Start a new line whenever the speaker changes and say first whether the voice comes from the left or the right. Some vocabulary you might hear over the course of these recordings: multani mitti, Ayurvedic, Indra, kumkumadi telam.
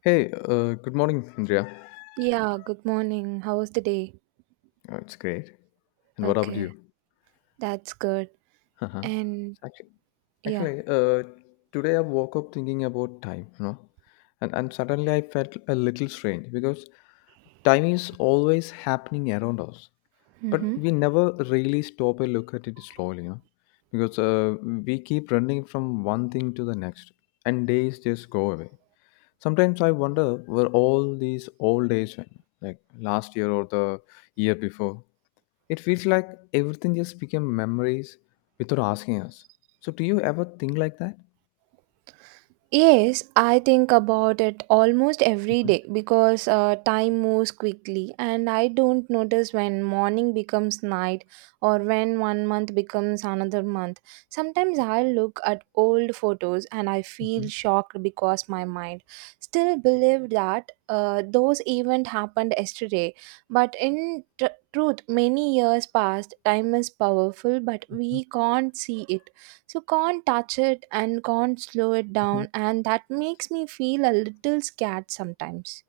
left: Hey, good morning, Indria.
right: Yeah, good morning. How was the day?
left: It's great. And what about
right: Okay,
left: you?
right: that's good.
left: Uh-huh.
right: And
left: Actually,
right: yeah.
left: Actually, today I woke up thinking about time, you know, and suddenly I felt a little strange because time is always happening around us, but
right: Mm-hmm.
left: we never really stop and look at it slowly, you know, because we keep running from one thing to the next, and days just go away. Sometimes I wonder where all these old days went, like last year or the year before. It feels like everything just became memories without asking us. So, do you ever think like that?
right: Yes, I think about it almost every
left: Mhm,
right: day because time moves quickly, and I don't notice when morning becomes night or when one month becomes another month. Sometimes I look at old photos and I feel
left: mhm,
right: shocked because my mind still believed that those events happened yesterday. But in truth, many years passed. Time is powerful, but
left: mhm,
right: we can't see it, so can't touch it, and can't slow it
left: mhm.
right: down, and that makes me feel a little scared sometimes.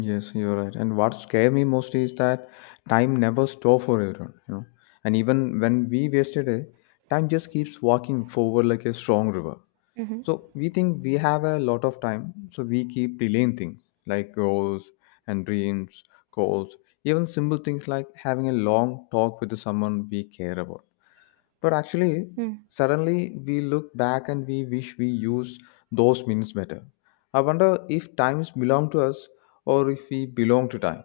left: Yes, you're right. And what scared me most is that time never stops for everyone, you know. And even when we wasted it, time just keeps walking forward like a strong river.
right: Mm-hmm.
left: So we think we have a lot of time, so we keep delaying things like goals and dreams, goals, even simple things like having a long talk with someone we care about. But actually, suddenly we look back and we wish we used those minutes better. I wonder if times belong to us or if we belong to time.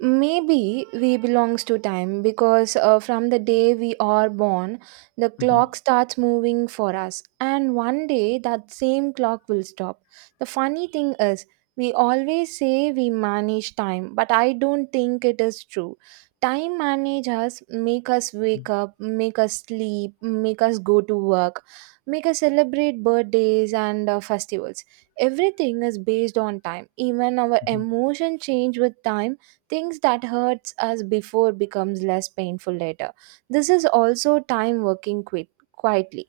right: Maybe we belongs to time because from the day we are born, the clock
left: Hmm.
right: starts moving for us, and one day that same clock will stop. The funny thing is, we always say we manage time, but I don't think it is true. Time manage us, make us wake up, make us sleep, make us go to work, make us celebrate birthdays and festivals. Everything is based on time. Even our
left: Hmm.
right: emotion change with time. Things that hurts us before becomes less painful later. This is also time working quietly.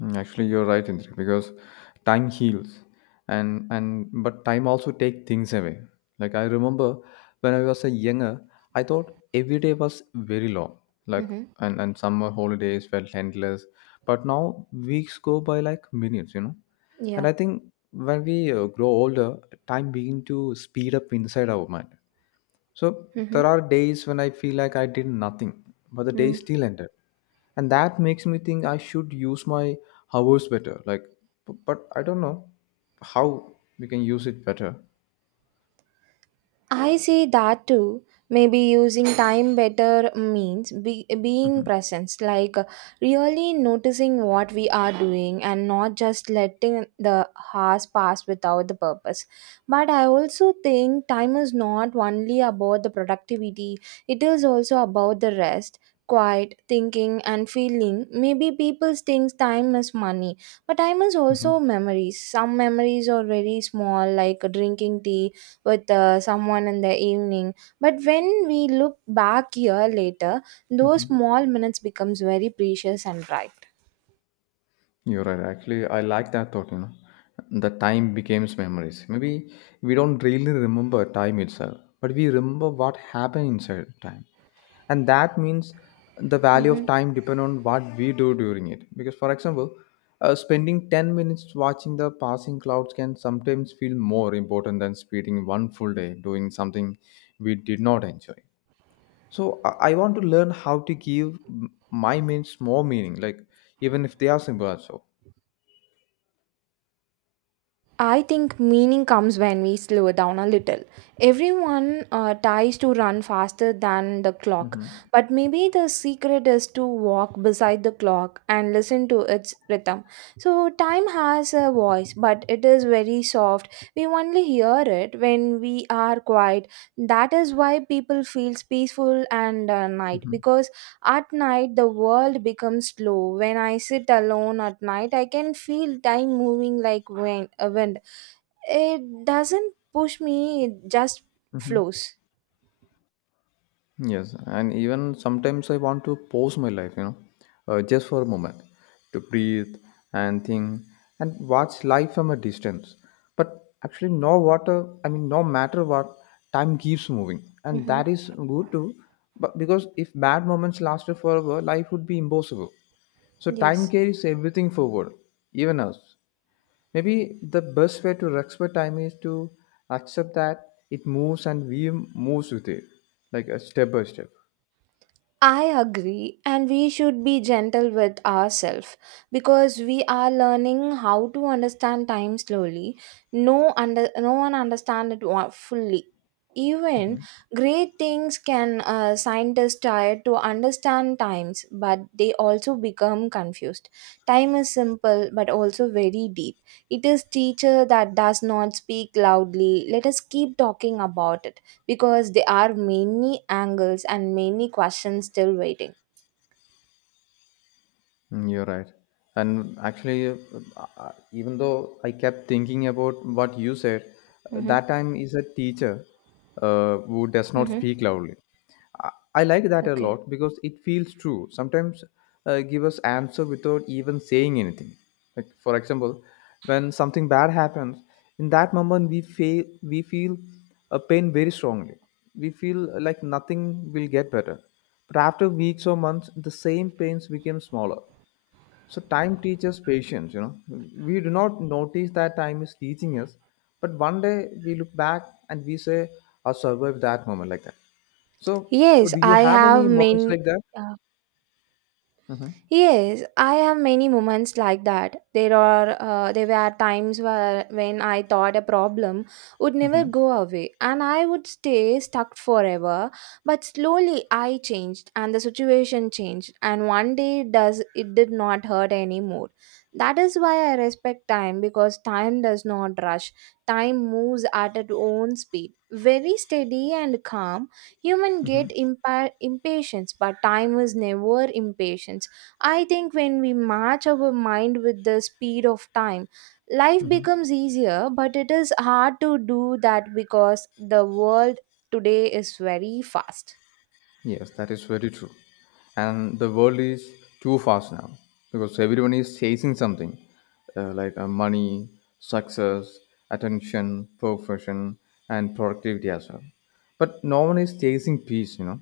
left: Mm, actually, you're right, Indra, because time heals, and but time also take things away. Like I remember when I was a younger, I thought every day was very long. Like
right: Mm-hmm.
left: and summer holidays felt endless, but now weeks go by like minutes. You know, and
right: Yeah.
left: I think when we grow older, time begin to speed up inside our mind. So
right: Mm-hmm.
left: there are days when I feel like I did nothing, but the day still ended. And that makes me think I should use my hours better. Like, but I don't know how we can use it better.
right: I see that too. Maybe using time better means being
left: Mhm,
right: present, like really noticing what we are doing and not just letting the hours pass without the purpose. But I also think time is not only about the productivity, it is also about the rest. Quiet, thinking, and feeling. Maybe people think time is money, but time is
left: mhm,
right: also memories. Some memories are very small, like drinking tea with someone in the evening, but when we look back year later, those
left: mhm.
right: small minutes becomes very precious and bright.
left: You're right. Actually, I like that thought, you know. The time becomes memories. Maybe we don't really remember time itself, but we remember what happened inside time. And that means the value of time depend on what we do during it because for example spending 10 minutes watching the passing clouds can sometimes feel more important than spending one full day doing something we did not enjoy. I want to learn how to give m- my minutes more meaning, like even if they are simple also.
right: I think meaning comes when we slow down a little. Everyone tries to run faster than the clock,
left: Mm-hmm.
right: but maybe the secret is to walk beside the clock and listen to its rhythm. So, time has a voice, but it is very soft. We only hear it when we are quiet. That is why people feel peaceful and night,
left: Mm-hmm.
right: because at night the world becomes slow. When I sit alone at night, I can feel time moving like wind. A wind, it doesn't push me, it just flows.
left: Yes, and even sometimes I want to pause my life, you know, just for a moment to breathe and think and watch life from a distance. But actually, no matter what, time keeps moving, and
right: Mm-hmm.
left: that is good too. But because if bad moments lasted forever, life would be impossible. So, time
right: Yes.
left: carries everything forward, even us. Maybe the best way to respect time is to accept that it moves and we moves with it, like a step by step.
right: I agree, and we should be gentle with ourselves because we are learning how to understand time slowly. No, no one understands it fully. Even
left: Hmm.
right: great things can Scientists try to understand times, but they also become confused. Time is simple but also very deep. It is teacher that does not speak loudly. Let us keep talking about it because there are many angles and many questions still waiting.
left: Mm, you're right. And actually, even though I kept thinking about what you said,
right: Mm-hmm.
left: that time is a teacher who does not
right: Mm-hmm.
left: speak loudly. I like that a
right: Okay.
left: lot because it feels true. Sometimes give us answer without even saying anything. Like for example, when something bad happens, in that moment we feel a pain very strongly. We feel like nothing will get better. But after weeks or months, the same pains became smaller, so time teaches patience, you know. We do not notice that time is teaching us, but one day we look back and we say, I survived that moment like that. So
right: Yes,
left: do you
right: I
left: have
right: have
left: any moments
right: many.
left: like that?
right: uh,
left: Mm-hmm.
right: Yes, I have many moments like that. There were times where when I thought a problem would never
left: Mm-hmm.
right: go away and I would stay stuck forever. But slowly I changed and the situation changed, and one day it did not hurt anymore. That is why I respect time, because time does not rush. Time moves at its own speed. Very steady and calm. Human
left: Mm-hmm.
right: get impatience, but time is never impatient. I think when we match our mind with the speed of time, life
left: Mm-hmm.
right: becomes easier, but it is hard to do that because the world today is very fast.
left: Yes, that is very true. And the world is too fast now because everyone is chasing something like money, success, attention, perfection, and productivity as well. But no one is chasing peace, you know.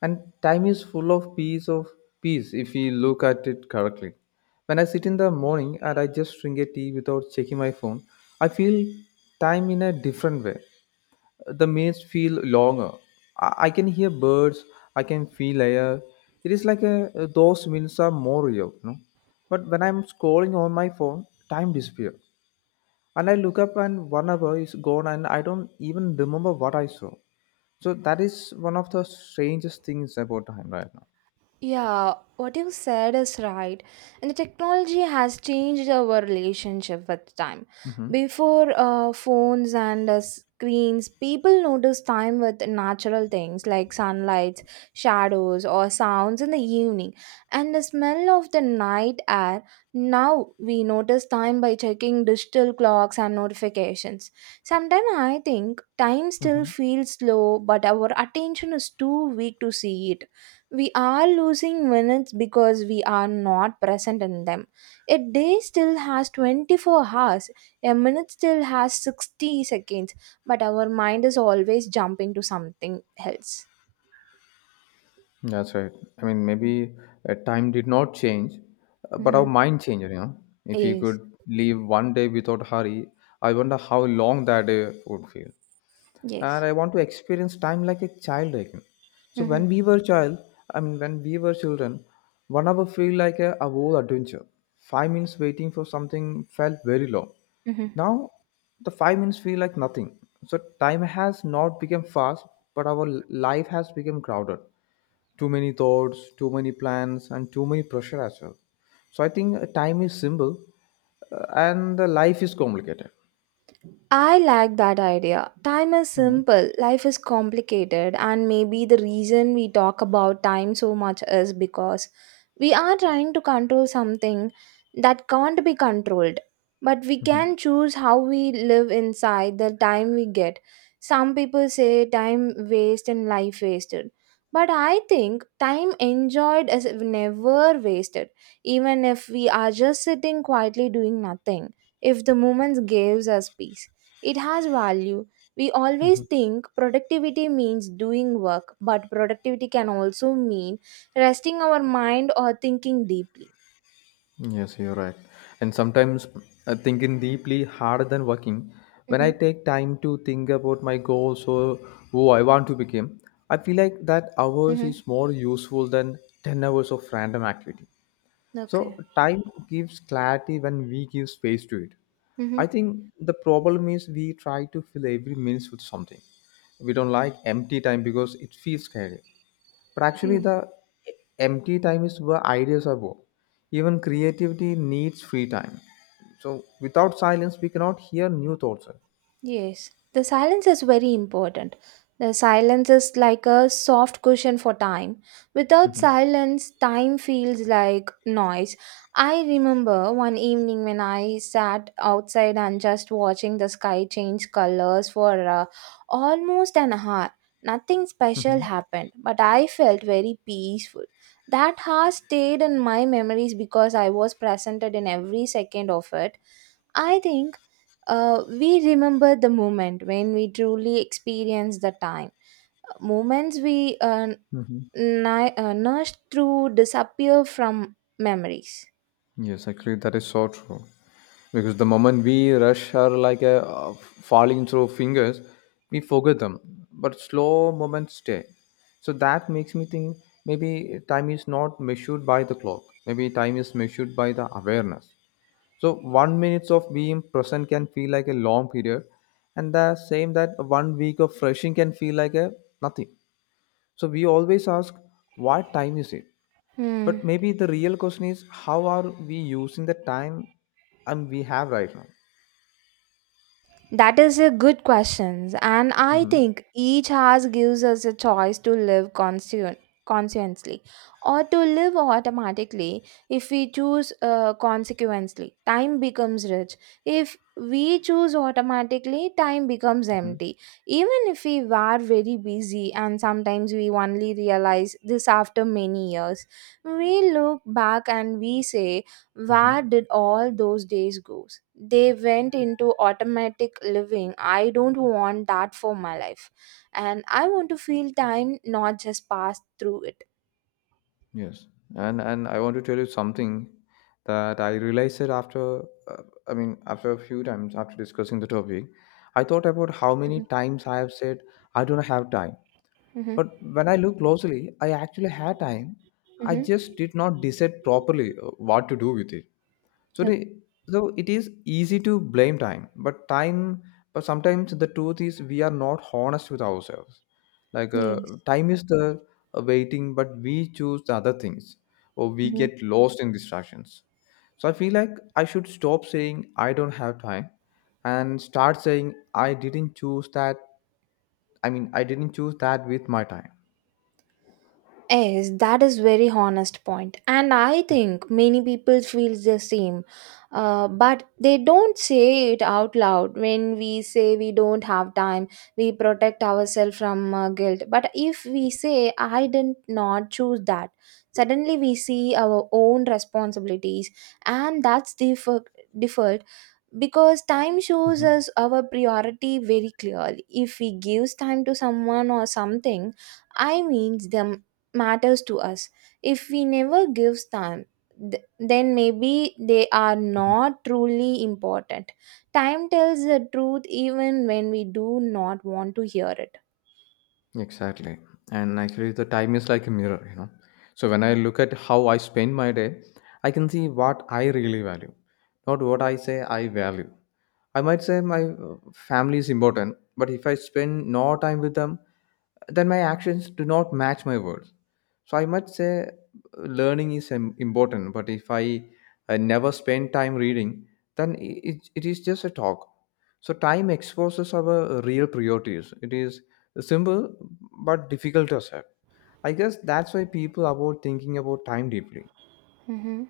left: And time is full of peace if we look at it correctly. When I sit in the morning and I just drink a tea without checking my phone, I feel time in a different way. The minutes feel longer. I can hear birds, I can feel air. It is like a, those minutes are more real, you know. But when I'm scrolling on my phone, time disappears. And I look up and one hour is gone and I don't even remember what I saw. So that is one of the strangest things about time right now.
right: Yeah, what you said is right. And the technology has changed our relationship with time.
left: Mm-hmm.
right: Before phones and screens, people noticed time with natural things like sunlight, shadows, or sounds in the evening. And the smell of the night air. Now we notice time by checking digital clocks and notifications. Sometimes I think time still feels slow, but our attention is too weak to see it. We are losing minutes because we are not present in them. A day still has 24 hours, a minute still has 60 seconds, but our mind is always jumping to something else.
left: That's right. I mean, maybe time did not change, but our
right: Hmm.
left: mind changed, you know. If you
right: Yes.
left: could live one day without hurry, I wonder how long that day would feel. And
right: Yes.
left: I want to experience time like a child again. So when
right: Hmm.
left: we were child, I mean, when we were children, one hour feel like a whole adventure. 5 minutes waiting for something felt very long.
right: Hmm.
left: Now, the 5 minutes feel like nothing. So time has not become fast, but our life has become crowded, too many thoughts, too many plans, and too many pressure as well. So I think time is simple and the life is complicated.
right: I like that idea. Time is
left: Hmm.
right: simple, life is complicated, and maybe the reason we talk about time so much is because we are trying to control something that can't be controlled. But we
left: Hmm.
right: can choose how we live inside the time we get. Some people say time waste and life wasted. But I think time enjoyed is never wasted, even if we are just sitting quietly doing nothing, if the moment gives us peace. It has value. We always think productivity means doing work, but productivity can also mean resting our mind or thinking deeply.
left: Yes, you're right. And sometimes thinking deeply harder than working. When I
right: Mm-hmm.
left: take time to think about my goals or who I want to become, I feel like that hours
right: Mm-hmm.
left: is more useful than 10 hours of random activity.
right: Okay.
left: So time gives clarity when we give space to it.
right: Mm-hmm.
left: I think the problem is we try to fill every minute with something. We don't like empty time because it feels scary. But actually, the empty time is where ideas are born. Even creativity needs free time. So without silence, we cannot hear new thoughts.
right: Yes, the silence is very important. The silence is like a soft cushion for time. Without
left: Mm-hmm.
right: silence, time feels like noise. I remember one evening when I sat outside and just watching the sky change colors for almost an hour. Nothing special happened, but I felt very peaceful. That hour stayed in my memories because I was presented in every second of it. I think we remember the moment when we truly experience the time. Moments we
left: Mm-hmm.
right: nourished through disappear from memories.
left: Yes, actually, that is so true. Because the moment we rush are like falling through fingers, we forget them. But slow moments stay. So that makes me think maybe time is not measured by the clock. Maybe time is measured by the awareness. So one minutes of being present can feel like a long period, and the same that one week of rushing can feel like a nothing. So we always ask, what time is it?
right: Hmm.
left: But maybe the real question is how are we using the time and we have right now?
right: That is a good question, and I
left: Mm-hmm.
right: think each house gives us a choice to live conscientiously or to live automatically. If we choose consequently, time becomes rich. If we choose automatically, time becomes
left: Mm-hmm.
right: empty. Even if we were very busy, and sometimes we only realize this after many years, we look back and we say,
left: Hmm.
right: where did all those days go? They went into automatic living. I don't want that for my life. And I want to feel time, not just pass through it.
left: Yes, and I want to tell you something that I realized it after. Uh, I mean, after a few times after discussing the topic, I thought about how many times I have said I don't have time.
right: Mm-hmm.
left: But when I look closely, I actually had time. I
right: Mm-hmm.
left: just did not decide properly what to do with it. So,
right: Okay.
left: the, so it is easy to blame time, but sometimes the truth is we are not honest with ourselves. Like
right: Yes.
left: time is the waiting, but we choose the other things, or we get lost in distractions. So I feel like I should stop saying I don't have time, and start saying I didn't choose that. I mean, I didn't choose that with my time.
right: Yes, that is very honest point, and I think many people feel the same, but they don't say it out loud. When we say we don't have time, we protect ourselves from guilt. But if we say I did not choose that, suddenly we see our own responsibilities, and that's the difficult, because time shows
left: Hmm.
right: us our priority very clearly. If we gives time to someone or something, I means them matters to us. If we never gives time, then maybe they are not truly important. Time tells the truth even when we do not want to hear it.
left: Exactly. And actually, the time is like a mirror, you know. So when I look at how I spend my day, I can see what I really value, not what I say I value. I might say my family is important, but if I spend no time with them, then my actions do not match my words. So I must say learning is important, but if I, I never spend time reading, then it is just a talk. So time exposes our real priorities. It is simple but difficult to accept. I guess that's why people avoid thinking about time deeply.
right: Mhm.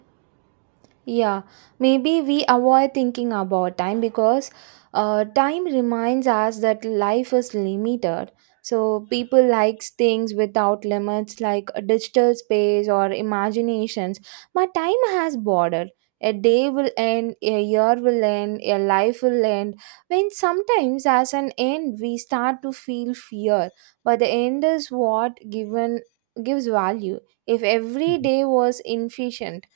right: Yeah, maybe we avoid thinking about time because time reminds us that life is limited. So people likes things without limits like a digital space or imaginations. But time has border. A day will end, a year will end, a life will end. When sometimes as an end we start to feel fear, but the end is what given gives value. If every
left: Mhm.
right: day was inefficient,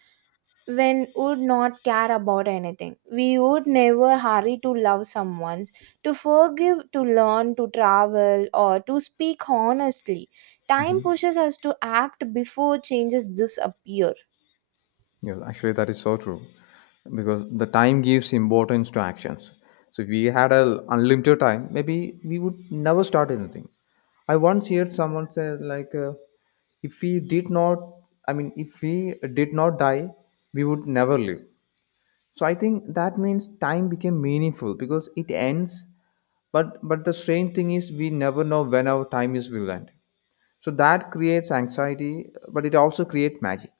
right: when would not care about anything. We would never hurry to love someone, to forgive, to learn, to travel, or to speak honestly. Time
left: Mhm.
right: pushes us to act before changes disappear.
left: Yes, actually, that is so true because the time gives importance to actions. So, if we had a unlimited time, maybe we would never start anything. I once heard someone say, like, if we did not, I mean, if we did not die, we would never live. So, I think that means time became meaningful because it ends. But the strange thing is, we never know when our time is will end. So that creates anxiety, but it also creates magic.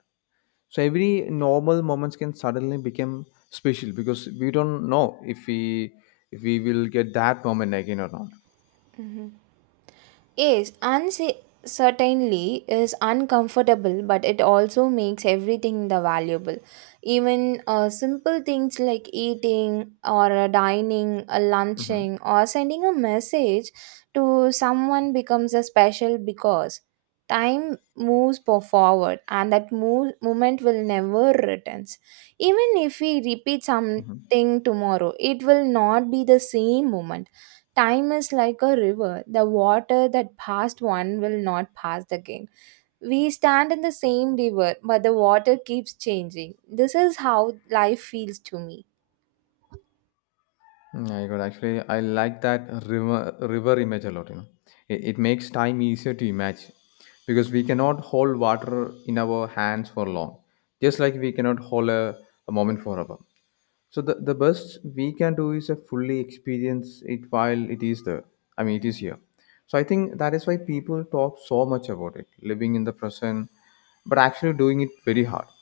left: So every normal moments can suddenly become special because we don't know if we will get that moment again or not.
right: Mhm. Yes, uncertainty is uncomfortable, but it also makes everything the valuable. Even simple things like eating or dining,
left: Hmm.
right: lunching, or sending a message to someone becomes a special because time moves forward, and that moment will never returns. Even if we repeat something tomorrow, it will not be the same moment. Time is like a river. The water that passed one will not pass again. We stand in the same river, but the water keeps changing. This is how life feels to me.
left: Hmm. I got actually I like that river image a lot, you know. It makes time easier to imagine because we cannot hold water in our hands for long, just like we cannot hold a moment forever. So the best we can do is a fully experience it while it is there. I mean, it is here. So I think that is why people talk so much about it, living in the present, but actually doing it very hard.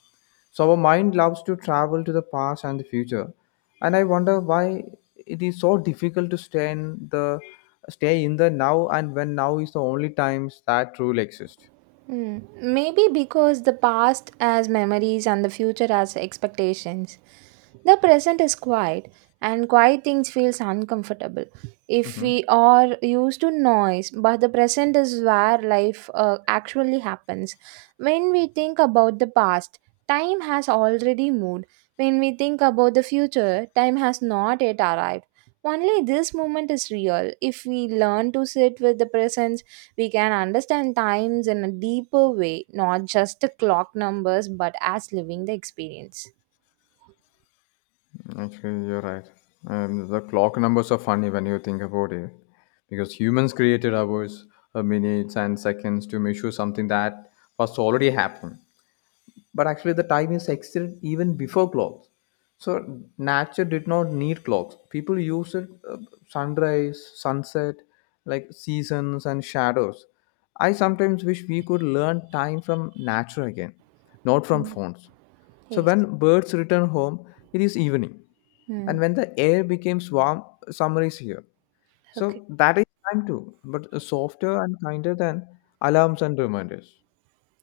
left: So our mind loves to travel to the past and the future, and I wonder why it is so difficult to stay in the now, and when now is the only times that truly exist.
right: Mm. Maybe because the past has memories and the future has expectations. The present is quiet, and quiet things feels uncomfortable. If
left: Mm-hmm.
right: we are used to noise, but the present is where life actually happens. When we think about the past, time has already moved. When we think about the future, time has not yet arrived. Only this moment is real. If we learn to sit with the presence, we can understand times in a deeper way, not just the clock numbers, but as living the experience.
left: Actually, you're right. The clock numbers are funny when you think about it, because humans created hours, minutes, and seconds to measure something that was already happened. But actually, the time is existed even before clocks. So nature did not need clocks. People used it, sunrise, sunset, like seasons and shadows. I sometimes wish we could learn time from nature again, not from
right: Mm.
left: phones. So
right: Yes.
left: when birds return home, it is evening,
right: Hmm.
left: and when the air becomes warm, summer is here.
right: Okay.
left: So that is time too, but softer and kinder than alarms and reminders.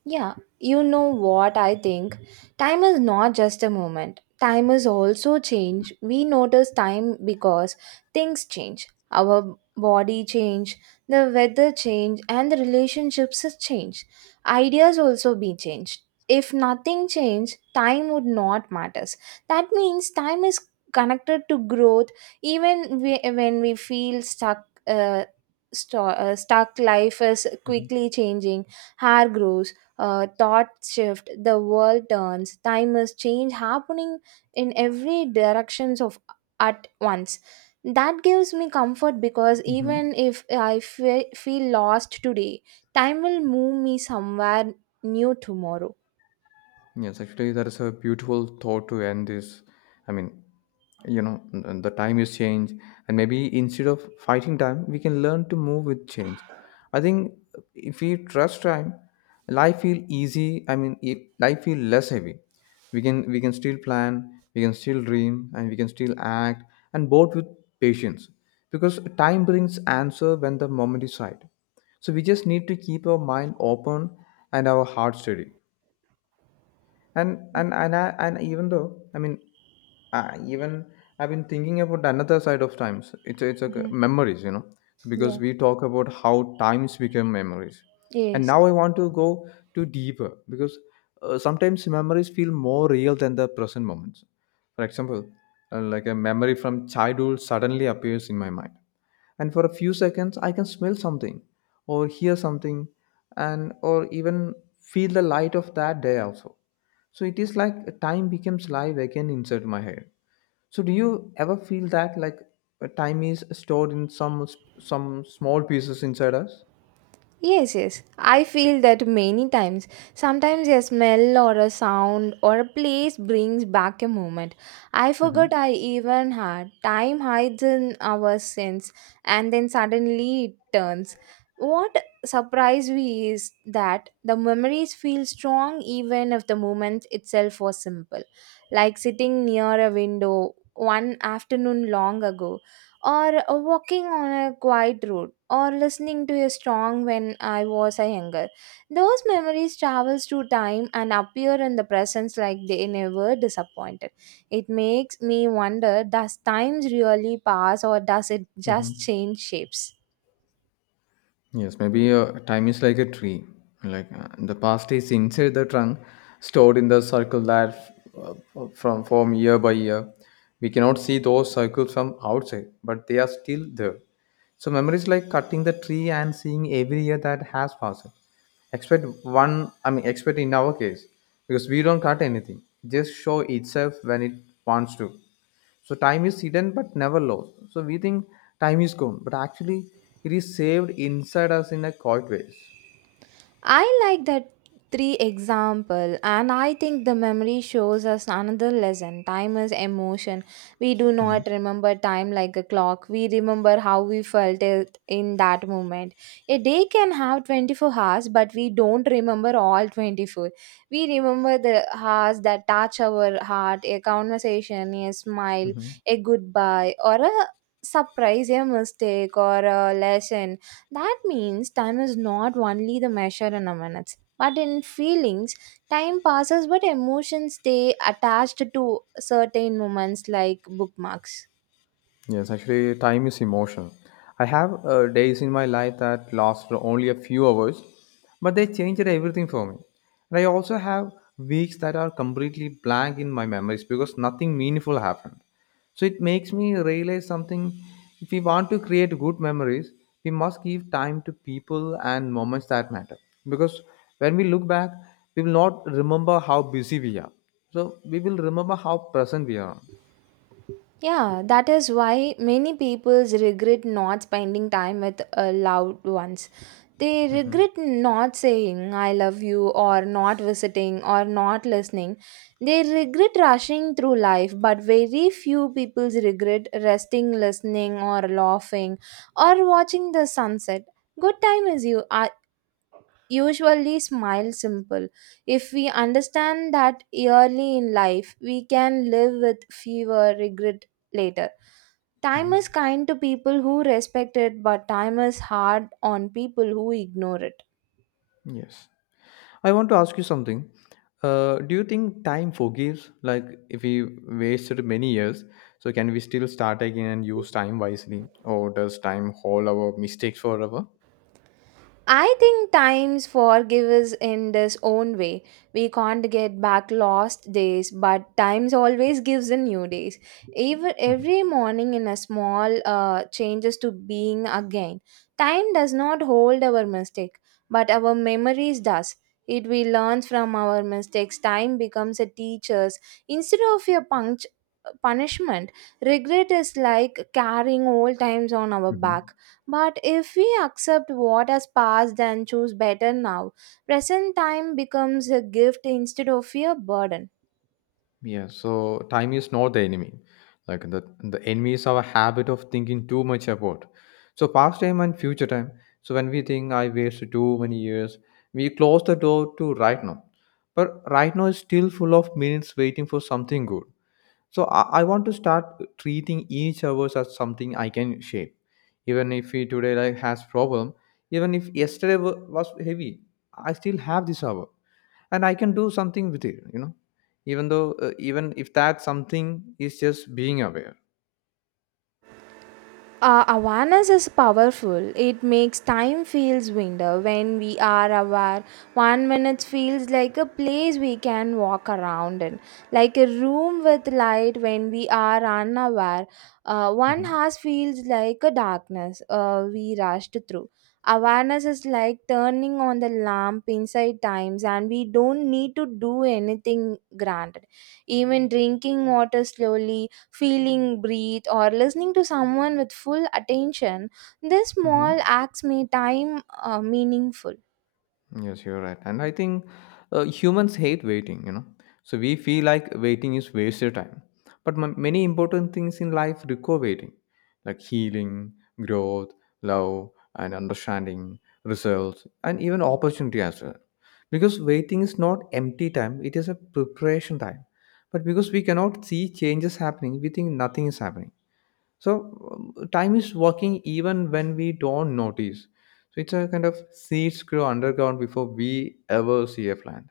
right: Yeah, you know what I think? Time is not just a moment. Time is also change. We notice time because things change. Our body change, the weather change, and the relationships is change. Ideas also be changed. If nothing changed, time would not matters. That means time is connected to growth. When we feel stuck, stuck life is
left: Mhm.
right: quickly changing. Hair grows, thought shift, the world turns. Time is change happening in every directions of at once. That gives me comfort because
left: Mhm.
right: even if I feel lost today, time will move me somewhere new tomorrow.
left: Yes, actually, that is a beautiful thought to end this. I mean, you know, the time is change, and maybe instead of fighting time, we can learn to move with change. I think if we trust time, life feel easy. I mean, life feel less heavy. We can still plan, we can still dream, and we can still act, and both with patience, because time brings answer when the moment is right. So we just need to keep our mind open and our heart steady, and even though I mean, I even I've been thinking about another side of times. It's a
right: Hmm.
left: memories, you know. So because
right: Yeah.
left: we talk about how times become memories, and
right: Yes.
left: now I want to go to deeper because sometimes memories feel more real than the present moments. For example, like a memory from childhood suddenly appears in my mind, and for a few seconds I can smell something, or hear something, and or even feel the light of that day also. So it is like time becomes live again inside my head. So do you ever feel that like time is stored in some small pieces inside us?
right: Yes, yes. I feel that many times. Sometimes a smell or a sound or a place brings back a moment. I forgot
left: Hmm.
right: I even had. Time hides in our sense and then suddenly it turns. What surprised me is that the memories feel strong even if the moment itself was simple. Like sitting near a window one afternoon long ago or walking on a quiet road or listening to a song when I was a younger. Those memories travels through time and appear in the presence like they never disappointed. It makes me wonder, does times really pass or does it just change shapes?
left: Yes, maybe time is like a tree. Like the past is inside the trunk, stored in the circle that from form year by year. We cannot see those circles from outside, but they are still there. So memories like cutting the tree and seeing every year that has passed. Expect one, I mean, expect in our case, because we don't cut anything. It just show itself when it wants to. So time is hidden but never lost. So we think time is gone, but actually it is saved inside us in a quiet ways.
right: I like that three example, and I think the memory shows us another lesson. Time is emotion. We do
left: Hmm.
right: not remember time like a clock. We remember how we felt it in that moment. A day can have 24 hours, but we don't remember all 24. We remember the hours that touch our heart, a conversation, a smile,
left: Hmm.
right: a goodbye or a surprise, a mistake or a lesson. That means time is not only the measure in a minutes, but in feelings. Time passes, but emotions stay attached to certain moments like bookmarks.
left: Yes, actually, time is emotion. I have days in my life that last for only a few hours, but they changed everything for me. And I also have weeks that are completely blank in my memories because nothing meaningful happened. So it makes me realize something. If we want to create good memories, we must give time to people and moments that matter. Because when we look back, we will not remember how busy we are. So we will remember how present we are.
right: Yeah, that is why many people regret not spending time with loved ones. They regret not saying I love you or not visiting or not listening. They regret rushing through life, but very few people regret resting, listening, or laughing or watching the sunset. Good time is you usually smile simple. If we understand that early in life, we can live with fewer regret later. Time is kind to people who respect it, but time is hard on people who ignore it.
left: Yes. I want to ask you something. Do you think time forgives? Like, if we wasted many years, so can we still start again and use time wisely, or does time hold our mistakes forever?
right: I think times forgive us in this own way. We can't get back lost days, but times always gives in new days. Even
left: Mhm.
right: every morning in a small changes to being again. Time does not hold our mistake, but our memories does. It we learn from our mistakes. Time becomes a teacher's instead of a punch punishment. Regret is like carrying old times on our back,
left: Mhm.
right: but if we accept what has passed and choose better now, present time becomes a gift instead of a burden.
left: Yeah. So time is not the enemy. Like the enemy is our habit of thinking too much about. So past time and future time. So when we think I wasted too many years, we close the door to right now. But right now is still full of minutes waiting for something good. So I want to start treating each hours as something I can shape. Even if we today like has problem, even if yesterday was heavy, I still have this hour, and I can do something with it. You know, even though even if that something is just being aware.
right: Awareness is powerful. It makes time feels window. When we are aware, one minute feels like a place we can walk around in, like a room with light. When we are unaware, one
left: Hmm.
right: house feels like a darkness we rushed through. Awareness is like turning on the lamp inside times, and we don't need to do anything granted. Even drinking water slowly, feeling, breathe, or listening to someone with full attention, these small
left: Hmm.
right: acts make time meaningful.
left: Yes, you're right. And I think humans hate waiting, you know. So we feel like waiting is wasted time. But many important things in life require waiting, like healing, growth, love, and understanding, results, and even opportunity as well. Because waiting is not empty time, it is a preparation time. But because we cannot see changes happening, we think nothing is happening. So time is working even when we don't notice. So it's a kind of seeds grow underground before we ever see a plant.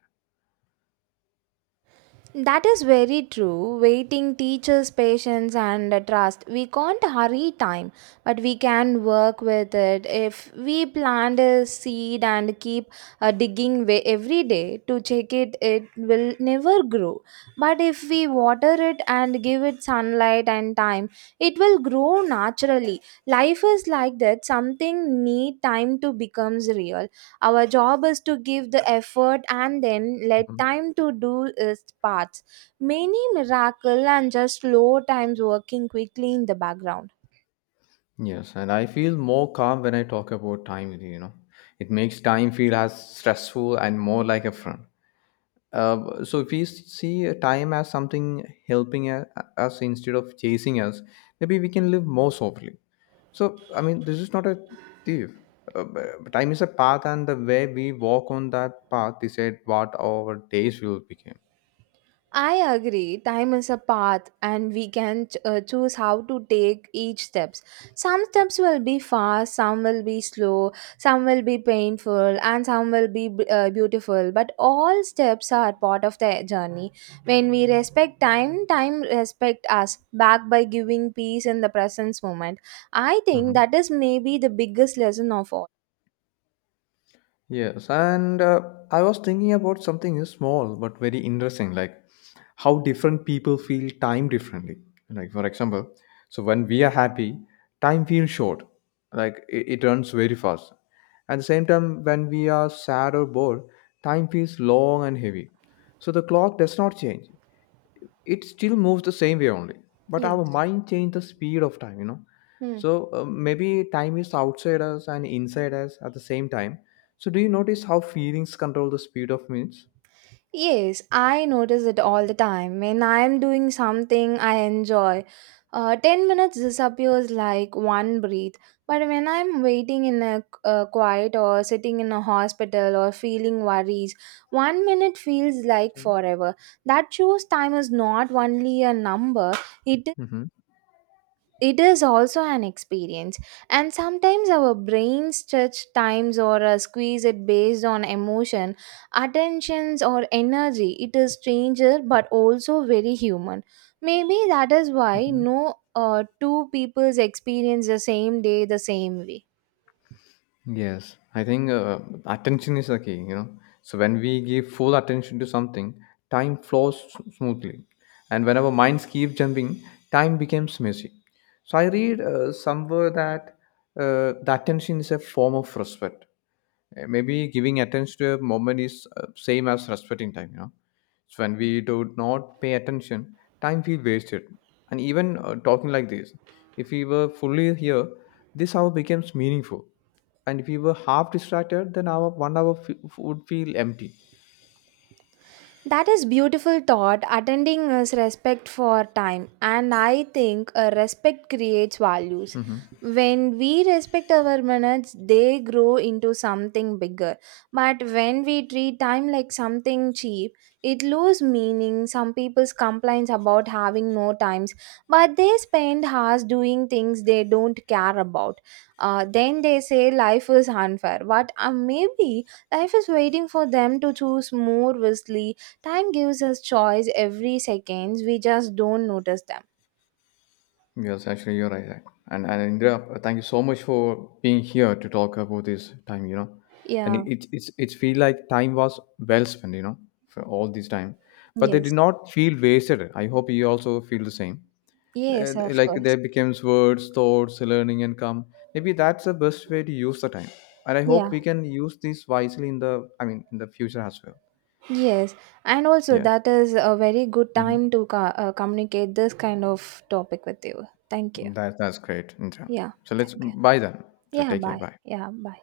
right: That is very true. Waiting teaches patience and trust. We can't hurry time, but we can work with it. If we plant a seed and keep every day to check it, it will never grow. But if we water it and give it sunlight and time, it will grow naturally. Life is like that. Something need time to becomes real. Our job is to give the effort and then let
left: Mhm.
right: time to do its parts. Many miracle and just slow times working quickly in the background.
left: Yes, and I feel more calm when I talk about time with you, you know. It makes time feel as stressful and more like a friend. So if we see a time as something helping a- us instead of chasing us, maybe we can live more softly. So, I mean, this is not a thief. Uh, but time is a path, and the way we walk on that path decide what our days will become.
right: I agree. Time is a path, and we can choose how to take each steps. Some steps will be fast, some will be slow, some will be painful, and some will be beautiful. But all steps are part of the journey. When we respect time, time respect us back by giving peace in the present moment. I think
left: Hmm.
right: that is maybe the biggest lesson of all.
left: Yes, and I was thinking about something small but very interesting, like how different people feel time differently. Like for example, so when we are happy, time feels short, like it runs very fast. At the same time, when we are sad or bored, time feels long and heavy. So the clock does not change, it still moves the same way only, but our
right: Yes.
left: mind change the speed of time, you know.
right: Hmm.
left: So maybe time is outside us and inside us at the same time. So do you notice how feelings control the speed of minutes?
right: Yes, I notice it all the time. When I am doing something I enjoy, 10 minutes disappears like one breath. But when I'm waiting in a quiet or sitting in a hospital or feeling worries, one minute feels like forever. That shows time is not only a number, it
left: Mm-hmm.
right: it is also an experience, and sometimes our brain stretch times or squeeze it based on emotion, attentions, or energy. It is stranger but also very human. Maybe that is why
left: Mm-hmm.
right: no two people's experience the same day the same way.
left: Yes, I think attention is the key, you know. So when we give full attention to something, time flows smoothly. And when our minds keep jumping, time becomes messy. So I read somewhere that the attention is a form of respect. Maybe giving attention to a moment is same as respecting time, you know. So when we do not pay attention, time feels wasted. And even talking like this, if we were fully here, this hour becomes meaningful. And if we were half distracted, then our 1 hour would feel empty.
right: That is beautiful thought. Attending is respect for time, and I think respect creates values.
left: Hmm.
right: When we respect our minutes, they grow into something bigger. But when we treat time like something cheap, it loses meaning. Some people's complaints about having no times, but they spend hours doing things they don't care about. Then they say life is unfair, but maybe life is waiting for them to choose more wisely. Time gives us choice every seconds. We just don't notice them.
left: Yes, actually, you're right. And Indra, thank you so much for being here to talk about this time. You know, and it,
right: Yeah.
left: it's feel like time was well spent. You know, for all this time, but they did
right: Yes.
left: not feel wasted. I hope you also feel the same. Uh,
right: Yes, of
left: like
right: course.
left: there becomes words, thoughts, learning, and come. Maybe that's the best way to use the time. And I
right: Yeah.
left: hope we can use this wisely in the I mean in the future as well.
right: Yes. And also,
left: Yeah.
right: that is a very good
left: Hmm.
right: time to communicate this kind of topic with you. Thank you.
left: That that's great, Indra.
right: Yeah.
left: So let's
right: Thank you.
left: bye then. So
right: Yeah.
left: take care.
right: Bye.
left: Bye.
right: Yeah. Bye.